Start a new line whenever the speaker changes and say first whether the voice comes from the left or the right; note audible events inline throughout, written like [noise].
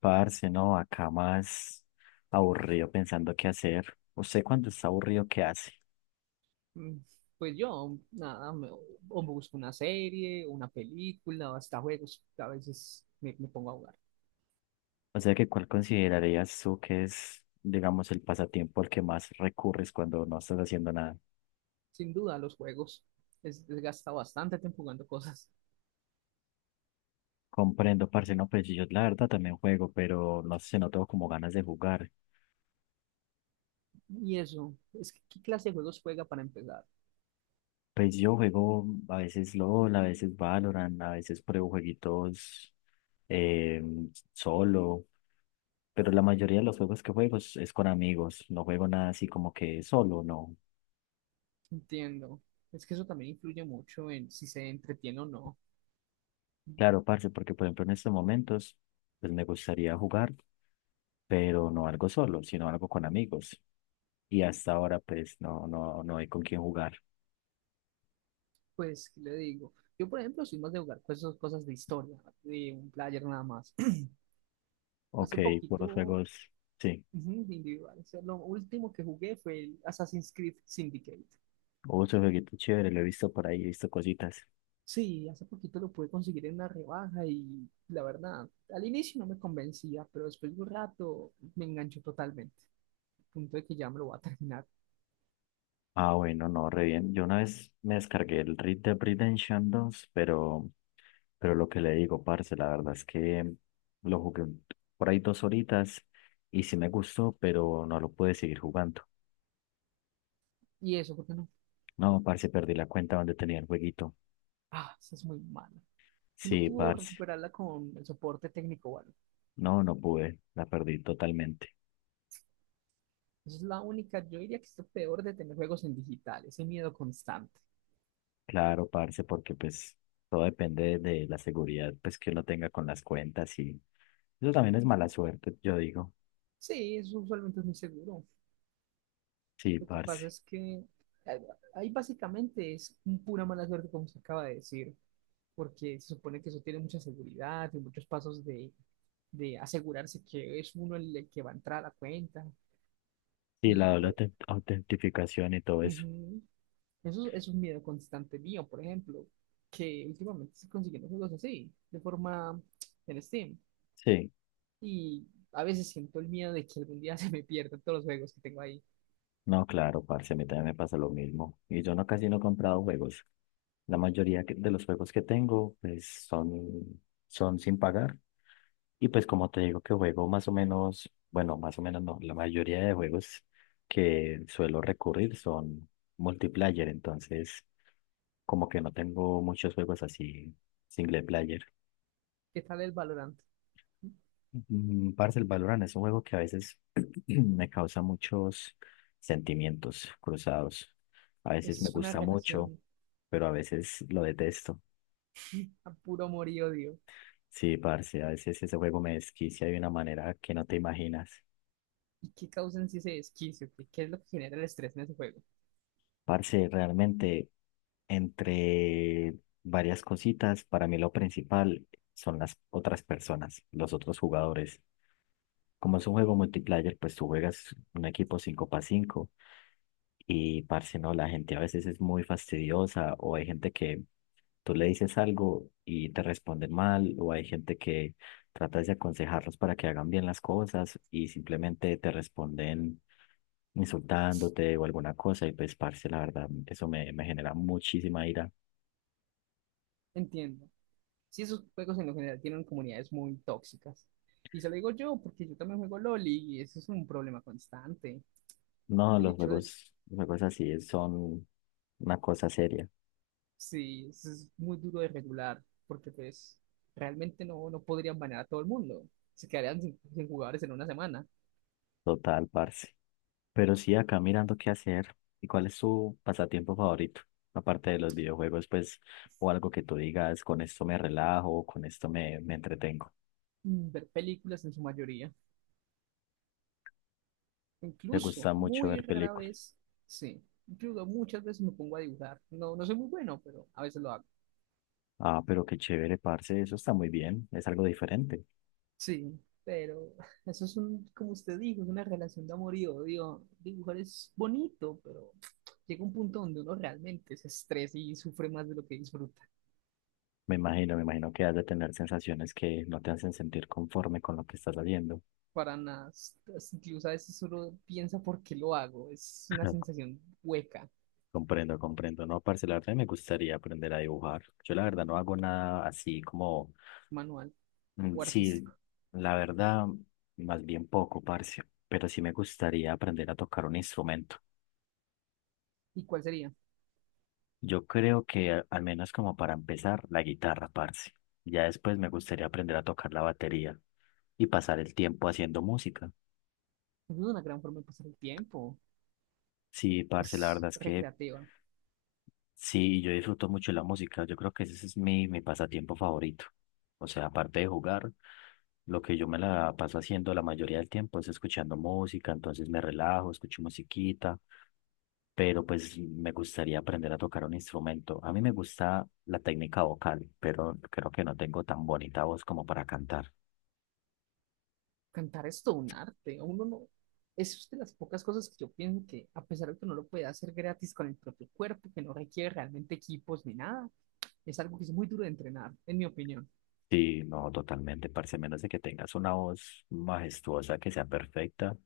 left: Parce, no, acá más aburrido pensando qué hacer. ¿Usted cuando está aburrido, qué hace?
right: Mm. Pues yo, nada, o me busco una serie, una película, o hasta juegos. A veces me pongo a jugar.
left: O sea, que ¿cuál considerarías tú que es, digamos, el pasatiempo al que más recurres cuando no estás haciendo nada?
right: Sin duda, los juegos desgasta bastante tiempo jugando cosas.
left: Comprendo, parce, no, pues yo la verdad también juego, pero no sé, no tengo como ganas de jugar.
right: Y eso, ¿es que qué clase de juegos juega para empezar?
left: Pues yo juego a veces LOL, a veces Valorant, a veces pruebo jueguitos eh, solo, pero la mayoría de los juegos que juego es con amigos, no juego nada así como que solo, no.
right: Entiendo. Es que eso también influye mucho en si se entretiene o no.
left: Claro, parce, porque por ejemplo en estos momentos, pues me gustaría jugar, pero no algo solo, sino algo con amigos. Y hasta ahora, pues no, no, no hay con quién jugar.
right: Pues, ¿qué le digo? Yo, por ejemplo, soy más de jugar cosas de historia, de un player nada más. [clears throat]
left: Ok,
right: Hace
left: por los
right: poquito,
left: juegos, sí.
right: ujú, de individual, o sea, lo último que jugué fue el Assassin's Creed Syndicate.
left: Hubo su jueguito chévere, lo he visto por ahí, he visto cositas.
right: Sí, hace poquito lo pude conseguir en una rebaja y la verdad, al inicio no me convencía, pero después de un rato me enganchó totalmente, al punto de que ya me lo voy a terminar.
left: Ah, bueno, no, re bien. Yo una vez me descargué el Red Dead Redemption 2, pero lo que le digo, parce, la verdad es que lo jugué por ahí dos horitas y sí me gustó, pero no lo pude seguir jugando.
right: ¿Y eso, porque no?
left: No, parce, perdí la cuenta donde tenía el jueguito.
right: Ah, esa es muy mala. ¿Y no
left: Sí,
right: pudo
left: parce.
right: recuperarla con el soporte técnico? Bueno.
left: No, no pude. La perdí totalmente.
right: Esa es la única, yo diría que es lo peor de tener juegos en digital, ese miedo constante.
left: Claro, parce, porque pues todo depende de la seguridad pues que uno tenga con las cuentas y eso también es mala suerte, yo digo.
right: Sí, eso usualmente es muy seguro.
left: Sí,
right: Lo que pasa
left: parce.
right: es que eh, ahí básicamente es un pura mala suerte, como se acaba de decir, porque se supone que eso tiene mucha seguridad y muchos pasos de asegurarse que es uno el que va a entrar a la cuenta.
left: Sí, la
right: Y
left: doble autentificación y todo eso.
right: ujú, eso es un miedo constante mío, por ejemplo, que últimamente estoy consiguiendo juegos así, de forma en Steam.
left: Sí.
right: Y a veces siento el miedo de que algún día [laughs] se me pierdan todos los juegos que tengo ahí.
left: No, claro, parce, a mí también me pasa lo mismo. Y yo no casi no he comprado juegos. La mayoría de los juegos que tengo pues son, son sin pagar. Y pues como te digo que juego más o menos, bueno, más o menos no, la mayoría de juegos que suelo recurrir son multiplayer, entonces como que no tengo muchos juegos así single player.
right: ¿Qué tal el Valorant?
left: Parce, el Valorant es un juego que a veces [clears throat] me causa muchos sentimientos cruzados. A veces me
right: Es una
left: gusta mucho,
right: relación
left: pero a veces lo detesto.
right: a puro amor y odio.
left: Sí, parce, a veces ese juego me desquicia de una manera que no te imaginas.
right: ¿Y qué causan si ese desquicio? ¿¿Qué es lo que genera el estrés en ese juego?
left: Parce, realmente entre varias cositas. Para mí lo principal son las otras personas, los otros jugadores. Como es un juego multiplayer, pues tú juegas un equipo 5 para 5 y, parce, no, la gente a veces es muy fastidiosa o hay gente que tú le dices algo y te responden mal o hay gente que tratas de aconsejarlos para que hagan bien las cosas y simplemente te responden insultándote o alguna cosa y pues, parce, la verdad, eso me genera muchísima ira.
right: Entiendo. Si esos juegos en lo general tienen comunidades muy tóxicas. Y se lo digo yo porque yo también juego LOL y eso es un problema constante.
left: No,
right: El hecho de,
left: los juegos así son una cosa seria,
right: sí, eso es muy duro de regular porque pues realmente no podrían banear a todo el mundo. Se quedarían sin jugadores en una semana.
left: total, parce. Pero sí, acá mirando qué hacer. ¿Y cuál es tu pasatiempo favorito? Aparte de los videojuegos, pues, o algo que tú digas, con esto me relajo, o con esto me entretengo.
right: Ver películas en su mayoría.
left: ¿Te
right: Incluso
left: gusta mucho
right: muy
left: ver
right: rara
left: películas?
right: vez, sí. Incluso muchas veces me, pongo a dibujar. No, no soy muy bueno, pero a veces lo hago.
left: Ah, pero qué chévere, parce, eso está muy bien, es algo diferente.
right: Sí, pero [laughs] eso es un, como usted dijo, es una relación de amor y odio. Dibujar es bonito, pero [tsk] llega un punto donde uno realmente se estresa y sufre más de lo que disfruta.
left: Me imagino que has de tener sensaciones que no te hacen sentir conforme con lo que estás haciendo.
right: Para nada, incluso a veces uno piensa por qué lo hago. Es una
left: [laughs]
right: sensación hueca,
left: Comprendo, comprendo. No, parce, la verdad me gustaría aprender a dibujar. Yo la verdad no hago nada así como,
right: manual
left: mm,
right: o artístico.
left: sí, la verdad, más bien poco, parce, pero sí me gustaría aprender a tocar un instrumento.
right: ¿Y cuál sería?
left: Yo creo que al menos como para empezar, la guitarra, parce. Ya después me gustaría aprender a tocar la batería y pasar el tiempo haciendo música.
right: Es una gran forma de pasar el tiempo.
left: Sí, parce, la
right: Es
left: verdad es que
right: recreativa.
left: sí, yo disfruto mucho la música. Yo creo que ese es mi pasatiempo favorito. O sea, aparte de jugar, lo que yo me la paso haciendo la mayoría del tiempo es escuchando música, entonces me relajo, escucho musiquita, pero pues me gustaría aprender a tocar un instrumento. A mí me gusta la técnica vocal, pero creo que no tengo tan bonita voz como para cantar.
right: Cantar es todo un arte. Uno no, es de las pocas cosas que yo pienso que, a pesar de que no lo puede hacer gratis con el propio cuerpo, que no requiere realmente equipos ni nada, es algo que es muy duro de entrenar, en mi opinión.
left: Sí, no, totalmente, parce, a menos de que tengas una voz majestuosa que sea perfecta,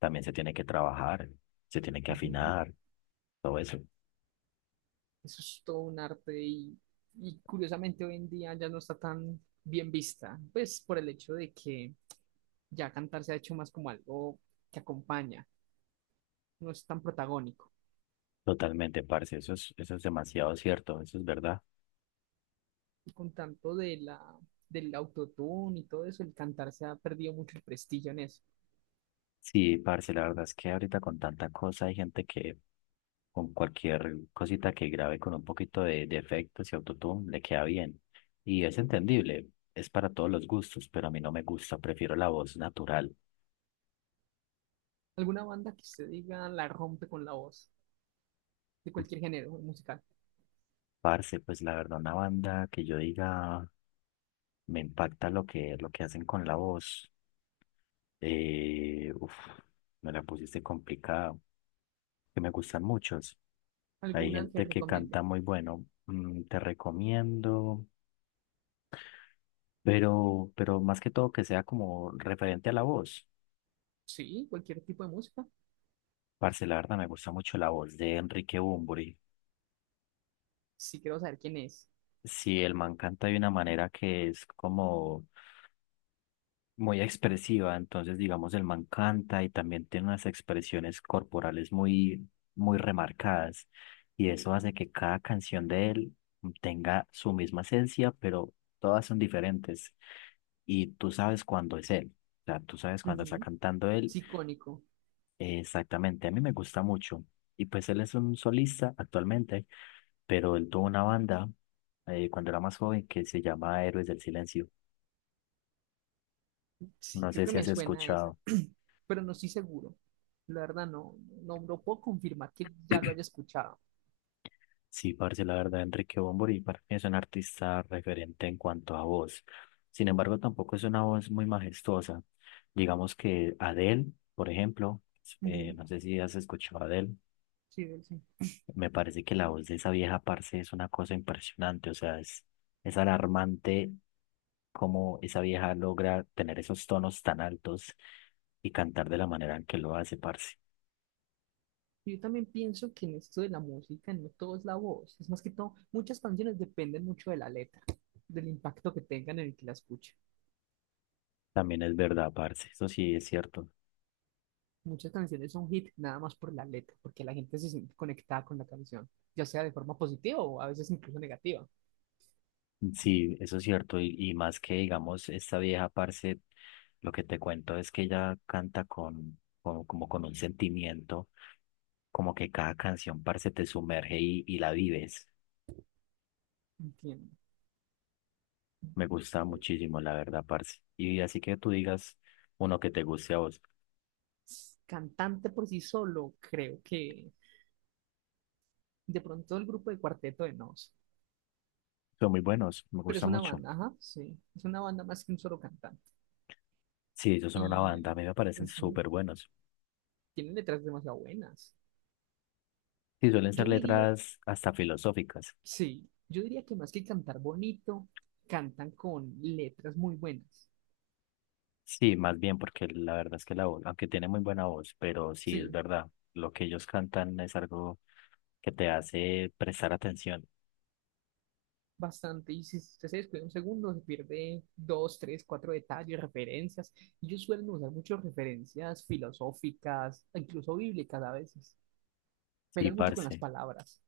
left: también se tiene que trabajar, se tiene que
right: Ujú.
left: afinar, todo eso.
right: Eso es todo un arte y curiosamente hoy en día ya no está tan bien vista, pues por el hecho de que ya cantar se ha hecho más como algo que acompaña, no es tan protagónico.
left: Totalmente, parce, eso es demasiado cierto, eso es verdad.
right: Con tanto del autotune y todo eso, el cantar se ha perdido mucho el prestigio en eso.
left: Sí, parce, la verdad es que ahorita con tanta cosa hay gente que con cualquier cosita que grabe con un poquito de efectos y autotune le queda bien. Y es entendible, es para todos los gustos, pero a mí no me gusta, prefiero la voz natural.
right: ¿Alguna banda que usted diga la rompe con la voz de cualquier género musical?
left: Parce, pues la verdad, una banda que yo diga me impacta lo que hacen con la voz. Eh, uf, me la pusiste complicada. Que me gustan muchos. Hay
right: ¿Alguna que
left: gente que
right: recomiende?
left: canta muy bueno, mm, te recomiendo, pero más que todo que sea como referente a la voz.
right: Sí, cualquier tipo de música.
left: Parce, la verdad me gusta mucho la voz de Enrique Bunbury.
right: Sí, quiero saber quién es.
left: Si el man canta de una manera que es como muy expresiva, entonces digamos el man canta y también tiene unas expresiones corporales muy, muy remarcadas y eso hace que cada canción de él tenga su misma esencia, pero todas son diferentes. Y tú sabes cuándo es él. O sea, tú sabes cuándo está
right: Ujú.
left: cantando él.
right: Sí, icónico.
left: Exactamente, a mí me gusta mucho. Y pues él es un solista actualmente, pero él tuvo una banda cuando era más joven que se llama Héroes del Silencio.
right: Sí,
left: No
right: creo
left: sé
right: que
left: si
right: me
left: has
right: suena esa,
left: escuchado.
right: pero no estoy seguro. La verdad, no, puedo confirmar que ya lo haya escuchado.
left: Sí, parce, la verdad, Enrique Bunbury para mí es un artista referente en cuanto a voz. Sin embargo, tampoco es una voz muy majestuosa. Digamos que Adele, por ejemplo,
right: Ujú.
left: no sé si has escuchado a Adele.
right: Sí, sí.
left: Me parece que la voz de esa vieja parce es una cosa impresionante, o sea, es alarmante cómo esa vieja logra tener esos tonos tan altos y cantar de la manera en que lo hace, parce.
right: Yo también pienso que en esto de la música no todo es la voz, es más que todo, muchas canciones dependen mucho de la letra, del impacto que tengan en el que la escuche.
left: También es verdad, parce, eso sí es cierto.
right: Muchas canciones son hit nada más por la letra, porque la gente se siente conectada con la canción, ya sea de forma positiva o a veces incluso negativa.
left: Sí, eso es cierto, y más que, digamos, esta vieja, parce, lo que te cuento es que ella canta con, como con un sentimiento, como que cada canción, parce, te sumerge y la vives.
right: Entiendo.
left: Me gusta muchísimo, la verdad, parce. Y así que tú digas uno que te guste a vos.
right: Cantante por sí solo, creo que de pronto el grupo de Cuarteto de Nos,
left: Son muy buenos, me
right: pero es
left: gusta
right: una
left: mucho.
right: banda, ajá, sí, es una banda más que un solo cantante.
left: Sí, ellos son una
right: Y
left: banda, a mí me parecen
right: pues, sí,
left: súper buenos.
right: tiene letras demasiado buenas.
left: Sí, suelen ser
right: Yo diría
left: letras hasta filosóficas.
right: Sí, yo diría que más que cantar bonito, cantan con letras muy buenas.
left: Sí, más bien, porque la verdad es que la voz, aunque tiene muy buena voz, pero sí es
right: Sí,
left: verdad, lo que ellos cantan es algo que te hace prestar atención.
right: bastante. Y si usted se descuida un segundo, se pierde dos, tres, cuatro detalles, referencias. Ellos suelen usar muchas referencias filosóficas, incluso bíblicas a veces.
left: Sí,
right: Pegan mucho con las
left: parce,
right: palabras.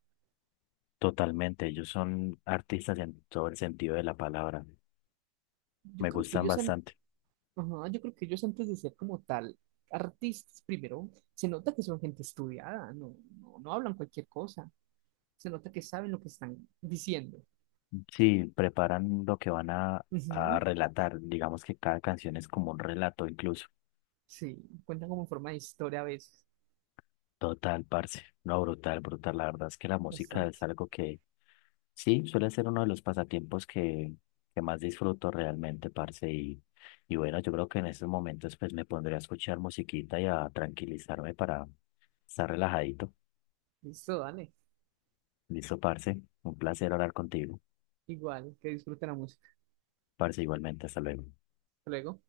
left: totalmente. Ellos son artistas en todo el sentido de la palabra.
right: Yo
left: Me
right: creo que
left: gustan
right: ellos han,
left: bastante.
right: ajá, yo creo que ellos antes de ser como tal artistas, primero, se nota que son gente estudiada, no, no, no hablan cualquier cosa. Se nota que saben lo que están diciendo.
left: Sí, preparan lo que van a
right: Ujú.
left: relatar. Digamos que cada canción es como un relato incluso.
right: Sí, cuentan como en forma de historia a veces,
left: Total, parce. No, brutal, brutal. La verdad es que la música es
right: bastante.
left: algo que sí, suele ser uno de los pasatiempos que más disfruto realmente, parce. Y bueno, yo creo que en estos momentos pues me pondré a escuchar musiquita y a tranquilizarme para estar relajadito.
right: Listo, dale.
left: Listo, parce. Un placer hablar contigo.
right: Igual, que disfruten la música.
left: Parce, igualmente. Hasta luego.
right: Hasta luego.